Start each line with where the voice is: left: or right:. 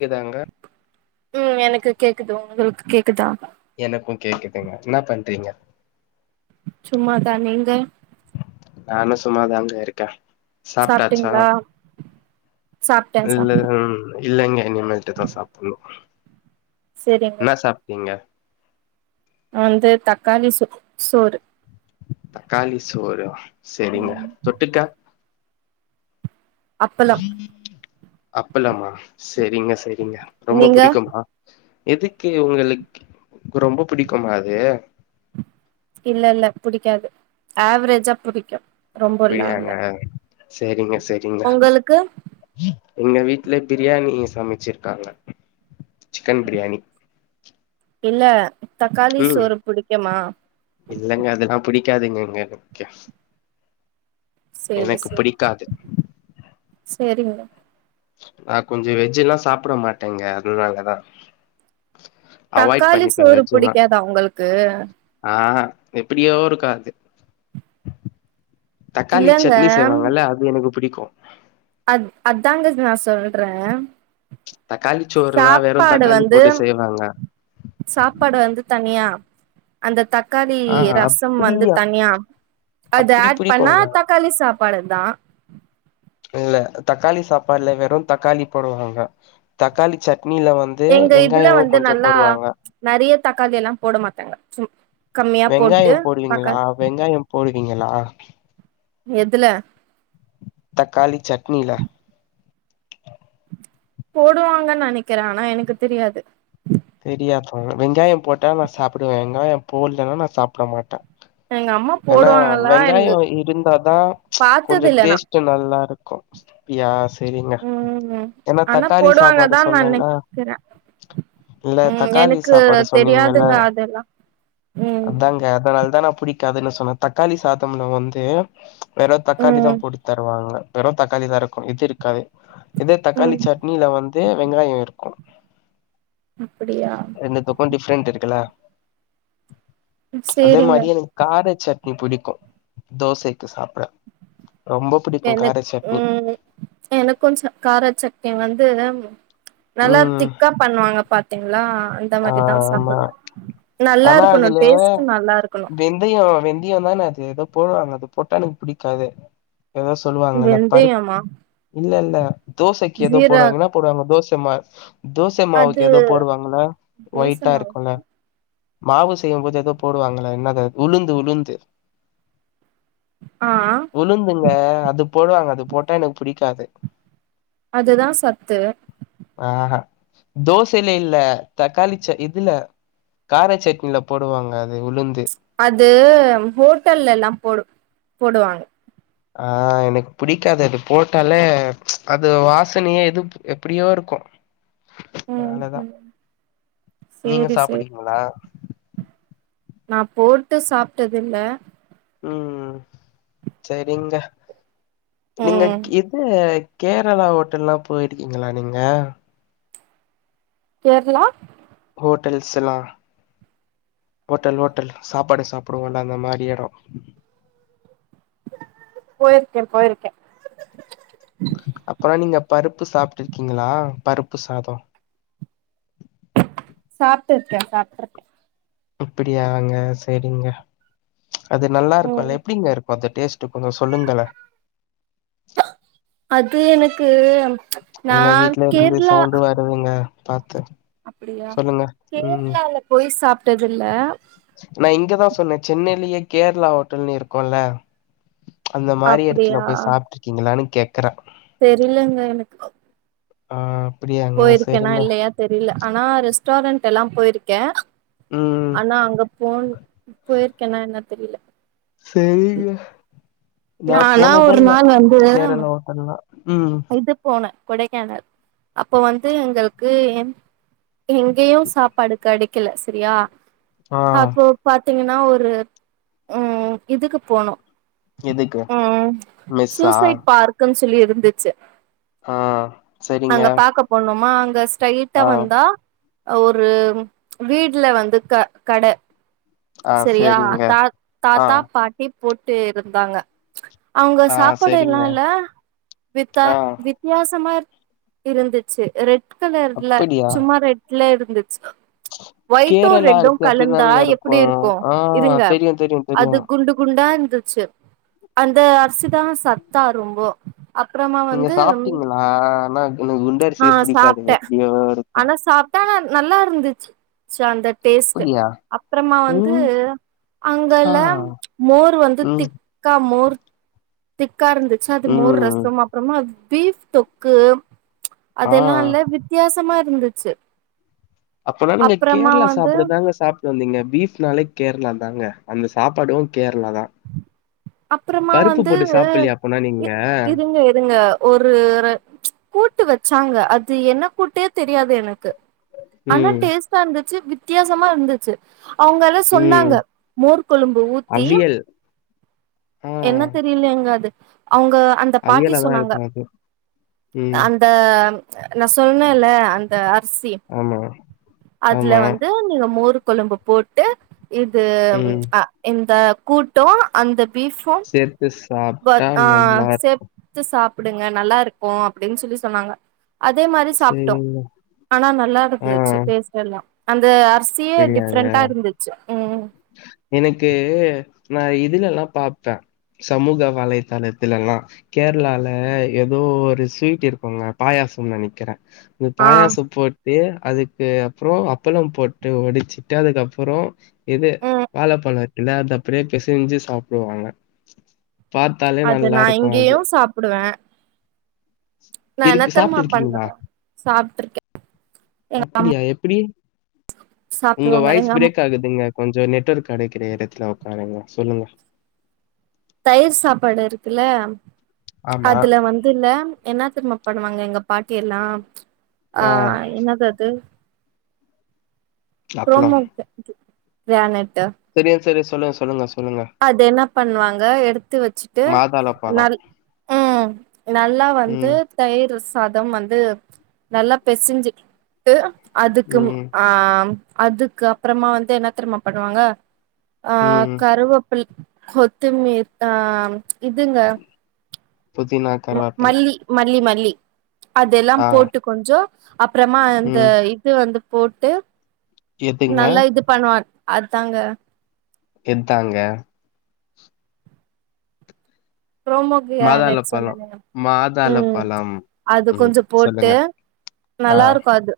left: க்குதாங்க
right: ம் எனக்கு கேக்குது உங்களுக்கு கேக்குதா
left: எனக்கும் கேக்குதுங்க என்ன பண்றீங்க
right: சும்மாதா நீங்க
left: நானு சும்மாதாங்க இருக்கே சாப்ட்டாச்சா
right: சாப்டீங்ளா
left: இல்ல ம் இல்லங்க இனிமேல்டு தா சாப்புணு
right: செரிங்க
left: இன்னா சாப் டீங்க
right: நா வந்து தக்காளி சோ சோறு
left: தக்காளி சோறா செரிங்க
right: ம்
left: தொட்டுக்க
right: அப்பளம்
left: அப்பளமா செரிங்க செரிங்க ரொம்ப
right: நீங்க
left: புடிக்குமா எதுக்கு உங்களுக்கு ரொம்ப புடிக்குமா அது
right: இல்ல இல்ல புடிக்காது ஆவ்ரேஜா புடிக்கு ரொம்பல்லா இல்ல
left: அப்டியாங்க செரிங்க செரிங்க
right: உங்களுக்கு
left: எங்க வீட்ல பிரியாணி சமச்சிருக்காங்க சிக்கன் பிரியாணி
right: இல்ல தக்காளி
left: ம்
right: சோறு புடிக்குமா
left: இல்லங்க அதெல்லா புடிக்காதுங்க இங்க எனக்
right: செரி செரி
left: புடிக்காது
right: செரிங்க
left: நா கொஞ்சோ வெஜ்ஜெல்லா சாப்ட மாட்டேங்க அதுனாலதா
right: தக்காளி சோறு புடிக்காதா உங்களுக்கு
left: ஆஹ எப்டியோ ஒருக்காது தக்காளி
right: இல்லங்க
left: சட்னி செய்வாங்கல்ல அது எனக்கு புடிக்கு
right: அத் அதாங்க நா சொல்றே
left: தக்காளி ச்சோறுனா வெறு
right: சாப்பாடு
left: தக்காளி
right: வந்து
left: போட்டு செய்வாங்க
right: சாப்பாடு வந்து தனியா அந்த தக்காளி
left: ஆ
right: ரசம்
left: அப்டி
right: வந்து தனியா அது
left: அப்டி
right: ஆட் பண்ணா
left: பிடிக்குங்க
right: தக் காளி சாப்பாடு அதா
left: இல்ல தக்காளி சாப்பாடுல வெறு தக்காளி போடுவாங்க தக்காளி சட்னியில வந்து
right: எங்க இதுல
left: வெங்காயோ
right: வந்து
left: கொஞ்சோ
right: நல்லா
left: போடுவாங்க
right: நெறைய தக்காளில்லா போட மாட்டாங்க சும் கம்மியா
left: வெங்காய
right: போட்டு
left: போடுவீங்களா
right: தக்காளி
left: வெங்காய போடுவீங்களா
right: எதுல
left: தக்காளிச்சட்னில
right: போடுவாங்கன்னு நெனைக்குற ஆனா எனக்கு தெரியாது
left: தெரியா தவங்க வெங்காயம் போட்டா நா சாப்டுவ வெங்காயம் போடலன்னா நா சாப்ட மாட்ட
right: எங்க அம்மா
left: ஏன்னா
right: போடுவாங்களா
left: வெங்காய
right: எனக்கு
left: இருந்தாதா
right: பாத்தது
left: கொஞ்ச
right: இல்ல நா
left: டேஸ்ட் நல்லா இருக்கு யா செரிங்க
right: ம் ஆனா போடுவாங்கதா நெனைக்குறே
left: இல்ல
right: ம்
left: தக்காளி
right: எனக்கு
left: சாப்பாடு சொன்னீங்கல்ல
right: தெரியாதுங்க அதெல்லா ம்
left: அதுனால தா நா புடிக்காதுன்னு சொன்னே தக்காளி சாதம்ல வந்து வெறு தக்காளி
right: ம்
left: தான் போட்டு தருவாங்க வெறு தக்காளி தா இருக்கு இது இருக்காது இதே தக்காளி
right: ம்
left: சட் னில வந்து வெங்காய இருக்கும்
right: அப்படியா
left: ரெண்டத்துக் கு டிஃப்ரெண்ட் இருக்குல அதே
right: சேரிங்க
left: மாரி எனக்கு கார சட்னி புடிக்கு தோசைக்கு சாப்புட ரொம்ப பிடிக்கும் கார
right: எனக்
left: சட்னி.
right: ம் எனக்கும் ச காரச்சட்னிவந்து நல்லா
left: ம்
right: திக்கா பண்ணுவாங்க பா த்திங்ளா இந்த மாரிதா
left: ஆமா.
right: சாப்பிடுவே நல்லா இருக்கணு டேஸ்ட் நல்லா இருக்கணு
left: வெந்தயம் வெந்தயம் தானே அது எதோ போடுவாங்க அது போட்டா எனக்கு புடிக்காது எதோ சொல்லுவாங்கல்ல பருப்
right: வெந்தயமா
left: இல்ல இல்ல தோசைக்கு எதோ
right: ஜீரா
left: போடுவாங்க என்னா போடுவாங்க தோசம்மா
right: அது
left: தோசமாவுக்கு எதோ போடுவாங்கள
right: தோச மாவு
left: மாவு செய்யும் போது எதோ போடுவாங்கள என்னது உளுந்து உளுந்து
right: ஆ
left: உளுந்துங்க அது போடுவாங்க அது போட்டா எனக்கு பிடிக்காது
right: அதுதா சத்து
left: ஆஹ தோசல இல்ல தக்காளிச்ச இதுல காரச்சட்னில போடுவாங்க அது உளுந்து
right: அது ஹோட்டல்லல்லா போடு போடுவாங்க
left: ஆ எனக்கு புடிக்காது அது போட்டாலே அது வாசனையே எதுப் எப்டியோருக்கு
right: ம்
left: அவ்ளதா
right: ம்
left: நீங்க
right: சேரி சேரி
left: சாப்புடுவிங்களா
right: நா போட்டு சாப்டதில்ல
left: ம் சரிங்க நீங்க
right: ம்
left: இது கேரளா ஹோட்டல்லா போயிருக்கீங்களா நீங்க
right: கேரளா
left: ஹோட்டல்ஸ்லா ஹோட்டல் ஹோட்டல் சாப்பாடு சாப்பிடுவோல்ல அந்த மாரி எட
right: போயிருக்கே போயிருக்கே
left: அப்புனா நீங்க பருப்பு சாப்ட்டு இருக்கீங்ளா பருப்பு சாதோ
right: சாப்டு இருக்கே சாப்டுருக்
left: அப்டியாங்க செரிங்க அது நல்லா
right: ம்
left: இருக்குல்ல எப்டிங்க இருக் அப்போ அந்த டேஸ்ட் கொஞ்ச சொல்லுங்களே
right: அது எனக்கு நா கேரளா
left: சொல்லுங்க பாத்து சொல்லுங்க ம்
right: கேர்ளால போய் சாப்டதில்ல
left: நா இங்கதா சொன்ன சென்னையிலயே கேரளா ஹோட்டல்னு இருக்குல்ல அந்த மாரி எடத்துல
right: அப்டியா
left: போய் சாப்ட்டு இருக்கீங்களானு கேக்கறே
right: தெரிலங்க எனக்கு
left: ஆ அப்டியாங்க
right: போயிருக்கேனா
left: சரிங்க
right: இல்லையா தெரில ஆனா ரெஸ்டாரண்ட் எல்லா போயிருக்கே
left: ம்
right: ஆனா அங்க போன் போயிருக்கேன்னா என்ன தெரில
left: செரிங்க நா
right: நானா ஒரு
left: போனதேல்ல
right: நாள் வந்து
left: கேரளா ஓட்டல்லா ம்
right: இது போன கொடைக்கானல் அப்போ வந்து எங்களுக்கு எங் எங்கேயு சாப்பாடு கெடைக்கல சரியா
left: ஆ
right: அப்போ பாத்தீங்கன்னா ஒரு ம் இதுக்கு போனோ
left: எதுக்கு?
right: ம்
left: மெஸ்ஸா?
right: சூசைட் பார்க்குன் சொல்லி இருந்துச்சு
left: ஆ சரிங்க.
right: அங்க பாக்க போணோமா அங்க ஸ்டைட்டா
left: ஆ
right: வந்தா ஒரு வீடுல வந்து க கட
left: ஆ
right: சரியா
left: சரிங்க.
right: தா
left: ஆ
right: தாத்தா பாட் டி போட்டு இருந்தாங்க அவங்க
left: ஆ
right: சாப்பாடு
left: சரிங்க.
right: எல்லால வித்த
left: ஆ
right: வித்தியாசமா இருந்துச்சு ரெட் கலர்ல
left: அப்படியா?
right: சும்மா ரெட் ல இருந்துச்சு ஒயிட்டு
left: கேரளா
right: ரெட்டு
left: அரிசி
right: கலந்தா
left: அப்படிதாங்க
right: எப்டி
left: இருக்கும்.
right: இருக்கு
left: ஆ
right: இருங்க
left: தெரியும் தெரியும்
right: அது
left: தெரியும்.
right: குண்டு குண்டா இருந்துச்சு அந்த அரிசிதா சத்தா ரொம்போ அப்றமா
left: நீங்க
right: வந்து
left: சாப்ட்டீங்களா ஆனா எனக்கு குண்ட
right: ஆ
left: அரிசியே புடிக்காதுங்க எப்டியோ இருக்கு
right: டன நல்லா இருந்துச்சு ச அந்த டேஸ்ட்டு
left: அப்படியா?
right: அப்புறமா வந்து
left: ம் ஆ
right: அங்கல மோர் வந்து
left: ம்
right: திக் க்கா மோர் திக்கா இருந்துச்சு அது மோர்
left: ம்
right: ரசம் அப்றமா பீஃப் தொக்கு அதெல்லா
left: ஆ
right: இல்ல வித்தியாசமா இருந்துச்சு
left: அப்பனா நீங்க
right: அப்றமா
left: கேரளா
right: வந்து
left: சாப்படுதாங்க சாப் வந்தீங்க பீஃப்னாலே கேரளா தாங்க அந்த சாப்பாடு கேரளா தா
right: அப்றமா வந்து
left: சாப்பிடலையா அப்பனா
right: இ
left: நீங்க?
right: இருங்க இருங்க ஒரு ர கூட்டு வச்சாங்க அது என்ன கூட்டே தெரியாது எனக்கு ஆனா
left: ம்,
right: டேஸ்ட்டா இருந்துச்சு வித்தியாசமா இருந்துச்சு அவங்கல சொன்னாங்க
left: ம்.
right: மோர் கொழும்பு ஊத்தி
left: அவியல். ஆ
right: என்ன தெரியலங்க அது அவங்க அந்த பாட்டி
left: அவியலா தான்
right: சொன்னாங்க
left: இருக்கும் அது. ம்.
right: அந் த நா சொண்ணேல அந்த அரிசி
left: ஆமா,
right: அதுல
left: ஆமா.
right: வந் து நீங்க மோர் கொழும்பு போட்டு இது
left: ம்.
right: அ இந்த கூட்டோ அந்த பீஃபு
left: சேர்த்து சாப்ட்டா
right: அ
left: நல்லா இரு
right: சேத் ச்சு சாப்புடுங்க நல்லா இருக்கு அப்டின்னு சொல்லி சொன்னாங்க அதே மாரி சாப்ட்டோ
left: சரிங்க.
right: ஆனா நல்லா இருந்துச்சு டேஸ்ட் எல்லா அந்த அரிச்
left: தெரியாதே எனக்கு நா இதுல எல்லா பாப்பே சமூக வலைத்தளத்துலல்லா கேரளால ஏதோ ஒரு ஸ்வீட் இருக்கோங்க பாயாசம் நனைக்கிறே இந்த
right: ஆ
left: பாயாசோ போட்டு அதுக்கு அப்புறோ அப்பளோ போட்டு ஒடிச்சுட்டு அதுக்கப்புறோ இது
right: ம்
left: வாழப்பழோ இருக்குல அத அப்டியே பெசஞ்சு சாப்டுவாங்க பாத்தாலே
right: அது
left: நல்லா
right: நா
left: இருக்கு
right: இங்கேயு
left: அது
right: சாப்புடுவே நா என்ன
left: இருக்கு சாப்ட்டு
right: தெருமா
left: இருக்கீங்களா
right: பண்ணுவே சாப்ட்டுருக்கே
left: அப்டியா எப்டி உங்க
right: சாப்டுவாங்க
left: வாய்ஸ்
right: எங்க அம்
left: பிரேக் ஆகுதுங்க கொஞ்ச நெட்ஒர்க் கடைக்கிற எடத்துல உக்காருங்க சொல்லுங்க
right: தயிர் சாப்பாடு இருக்குல்ல
left: ஆமா
right: அதுல வந்துல என்ன தெரியுமா பண்ணுவாங்க எங்க பாட்டி எல்லா ஆ என்னது அது
left: அப்பளோ
right: ப்ரோமோ க கி கிரானட்
left: தெரியு தெரியு சொல்லுங்க சொல்லுங்க ச்
right: அது என்ன பண்ணுவாங்க எடுத்து வச்சுட்டு
left: மாதாள பழோ
right: நரி ம் நல்லா வந்து
left: ம்
right: தயிர் சாதம் வந்து நல்லா பெசிஞ்சு ட்டு அதுக்கு
left: ம்
right: ஆ அதுக்கு அப்புறமா வந்து என்ன தெரியுமா பண்ணுவாங்க அ
left: ம்
right: கருவேப்பில் கொத்திமிர் அ இதுங்க
left: புதினா
right: ம
left: கருவேப்பில
right: மல்லி மல்லி மல்லி அதெல்லா
left: ஆ
right: போட்டு கொஞ்சோ அப்புறமா அந்த
left: ம்
right: இது வந்து போட்டு
left: எதுங்க
right: நல்லா இது பண்ணுவா அதாங்க
left: எந்தாங்க
right: ப்ரோமோ
left: மாதாள
right: க்ராநெட்
left: பழோ
right: சொன்னனே
left: மாதாள
right: ம்
left: பழம்
right: அது
left: ம்
right: கொஞ்சொ போட்டு
left: சொல்லுங்க
right: நல்லா இருக்கு அது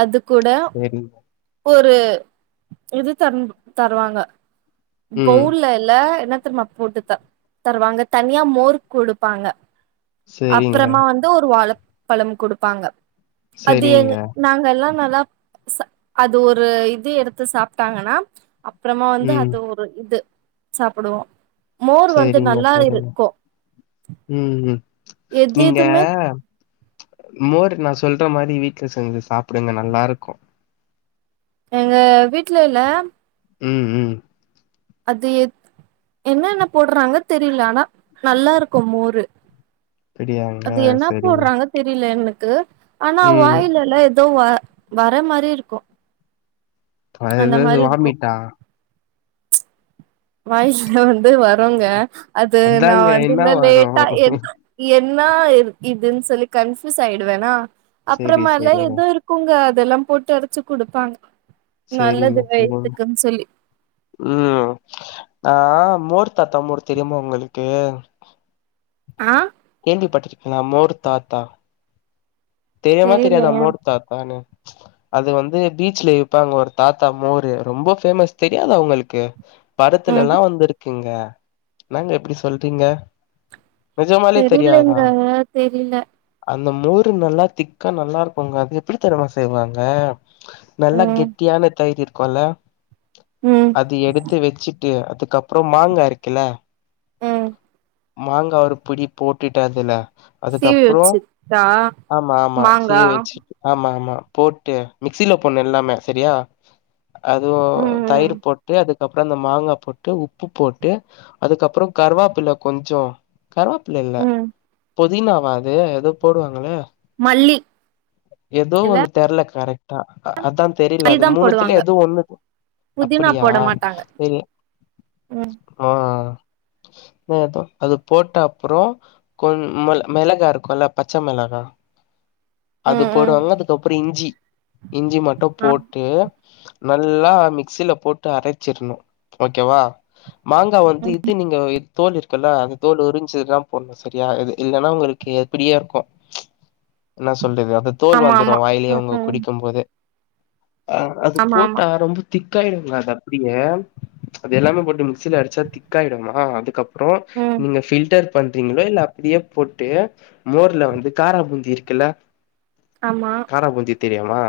right: அது கூட
left: சரிங்க
right: ஒரு இது தருன் தருவாங்க
left: ம்
right: பவுல்ல இல்ல என்ன தெரியுமா போட்டு த தருவாங்க தனியா மோர் கொடுப்பாங்க
left: சேரிங்க
right: அப்புறமா வந் து ஒரு வாழப் பழம் கொடுப்பாங்க அது எ
left: சேரிங்க
right: நாங்க எல்லா நல்லா சா அது ஒரு இது எடுத்து சாப்ட்டாங்கன்னா அப்புறமா வந்து
left: ம்
right: அது ஒ ரு இது சாப்புடுவோ மோர் வந்து
left: சேரிங்க
right: நல்லா
left: சேரிங்க
right: இருக்கு
left: ம் ம்
right: எது
left: நீங்க
right: எதுமே
left: மோர் நா சொல்ற மாரி வீட்டுல செஞ்சு சாப்புடுங்க நல்லா இருக்கு
right: எங்க வீட்ல இல்ல
left: ம் ம்
right: அது என்ன என்ன போடுறாங்க தெரியில ஆனா நல்லா இருக்கு மோரு
left: அப்டியாங்க
right: அது என்ன
left: சேரிங்க
right: போடுறாங்க தெரியில எனக்கு ஆனா
left: ம்
right: வாயில எல்லா ஏதோ வ வர மாரி இருக்கு
left: அது
right: அந்த
left: என்னது
right: மாரி இருக்கு
left: வாமிட்டா
right: வாயில இருந்து வருங்க அது நா
left: அதாங்க
right: வந்து
left: என்னா
right: இல்ல
left: வரு
right: லேட்டா என் என்னா இ இதுன்னு சொல்லி கன்ஃப்யூஸ் ஆயிடுவேனா
left: சேரி
right: அப்புறமால
left: சேரிங்க
right: ஏதோ இரு குங்க அதெல்லா போட்டு அரச்சு குடுப்பாங்க நல்லது
left: சேரிங்க சேரிங்க
right: வைய்துக்குன் சொல்லி
left: ம் ஆ மோர் தாத்தாமோர் தெரியுமா ஒங்களுக்கு
right: ஆ
left: கேள்வி பட்டிருக்கிங்களா மோர் தாத்தா தெரிமா தெரியாதா
right: தெரிலங்க
left: மோடு தாத்தானு
right: [inaudible]
left: அது வந்து பீச்ல இர்ப்பாங்க ஒரு தாத்தா மோரு ரொம்ப பேஃமஸ் தெரியாதா உங்களுக்கு
right: ம்
left: படத்துலல்லா வந்துருக்கிங்க என்னங்க இப்டி சொல்றீங்க நிஜமாலே
right: தெரிலங்க
left: தெரியாதா
right: தெரில
left: அந்த மோரு நல்லா திக்கா நல்லா இருக்குங்க அது எப்டி தருமா செய்வாங்க நல்லா
right: ம்
left: கெட்டியான தயிர் இருக்குல்ல
right: ம்
left: அது எடுத்து வச்சுட்டு அதுக்கப்ரோ மாங்கா இருக்கில
right: ம்
left: மாங்கா ஒரு புடி போட்டுட்டு அதுல
right: சீவி
left: அதுக்கப்புறோ
right: வச்சித்தா
left: ஆமா ஆமா சீவி வச்சு ஆமா ஆமா போட்டு மிக்சில போண்ணு எல்லாமே செரியா அதுவோ
right: ம் ம்
left: தயிர் போட்டு அது அப்பரோ அந்த மாங்கா போட்டு உப்பு போட்டு அதுக்கப்ரோ கருவாப்பில கொஞ்சோ கருவாப்பில்லில்ல
right: ம்
left: புதினவா அது எதோ போடுவாங்களே
right: மல்லி
left: எதோ
right: இல்ல
left: ஒண்ணு தெர்ல கரெக்டா அதா தெரில அது
right: மல்லிதா
left: மூணுத்துலயு
right: போடுவாங்க
left: எதோ ஒண்ணு
right: புதினா
left: அப்படியா
right: போட மாட்டாங்க
left: செரி
right: ம்
left: ஆ அது போட்ட அப்ரோ கொன் ம மெளகா இருக்குல்ல பச்ச மெளகா அது
right: ம் ம்
left: போடுவாங்க அதுக்கப்ரோ இஞ்சி இஞ்சி மட்டு
right: ஆ
left: போட் டு நல்லா மிக்ஸ்சில போட்டு அரைச்சிர்ணு ஓகேவா மாங்கா வந்து இது நீங்க தோல் இருக்குல்ல அந்த தோல் உறிஞ்சுதா போடணு சரியா இது இல்லன்னா உங்களுக்கு எப்டியோ இருக்கு என்ன சொல்றது அந்த தோல்
right: ஆமா
left: வந்துரு
right: ஆமா
left: வாய்லயே
right: ம்
left: அவுங்க
right: ம்
left: குடிக்குபோது ஆ அது
right: ஆமா ஆமா
left: போட்டா ரொம்ப திக்காய்ங்க அது அப்டியே அது எல்லாமே போட்டு மிக்ஸ்சில அடிச்சா திக்காய்டுமா அதுக்கப்புறம்
right: ம்
left: அப்ரோ நீங்க ஃபில்டர் பண்றீங்ளோ இல்ல அப்டியே போட்டு மோர்ல வந்து காரா பூந்தி இருக் கில்ல
right: ஆமா
left: காரா பூந்தி தெரிமா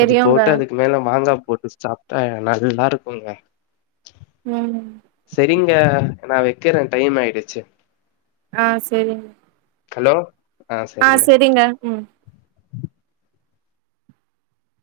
left: அது போட்டு அதுக் மேல மாங்கா போட்டு சாப்ட்டா நல்லா இருக்குங்க
right: ம்
left: செரிங்க நா வெக்கிறே டைம் ஆய்டுச்சு
right: ஆ செரி
left: ஹலோ ஆ சரிங்க
right: செரிங்க ம்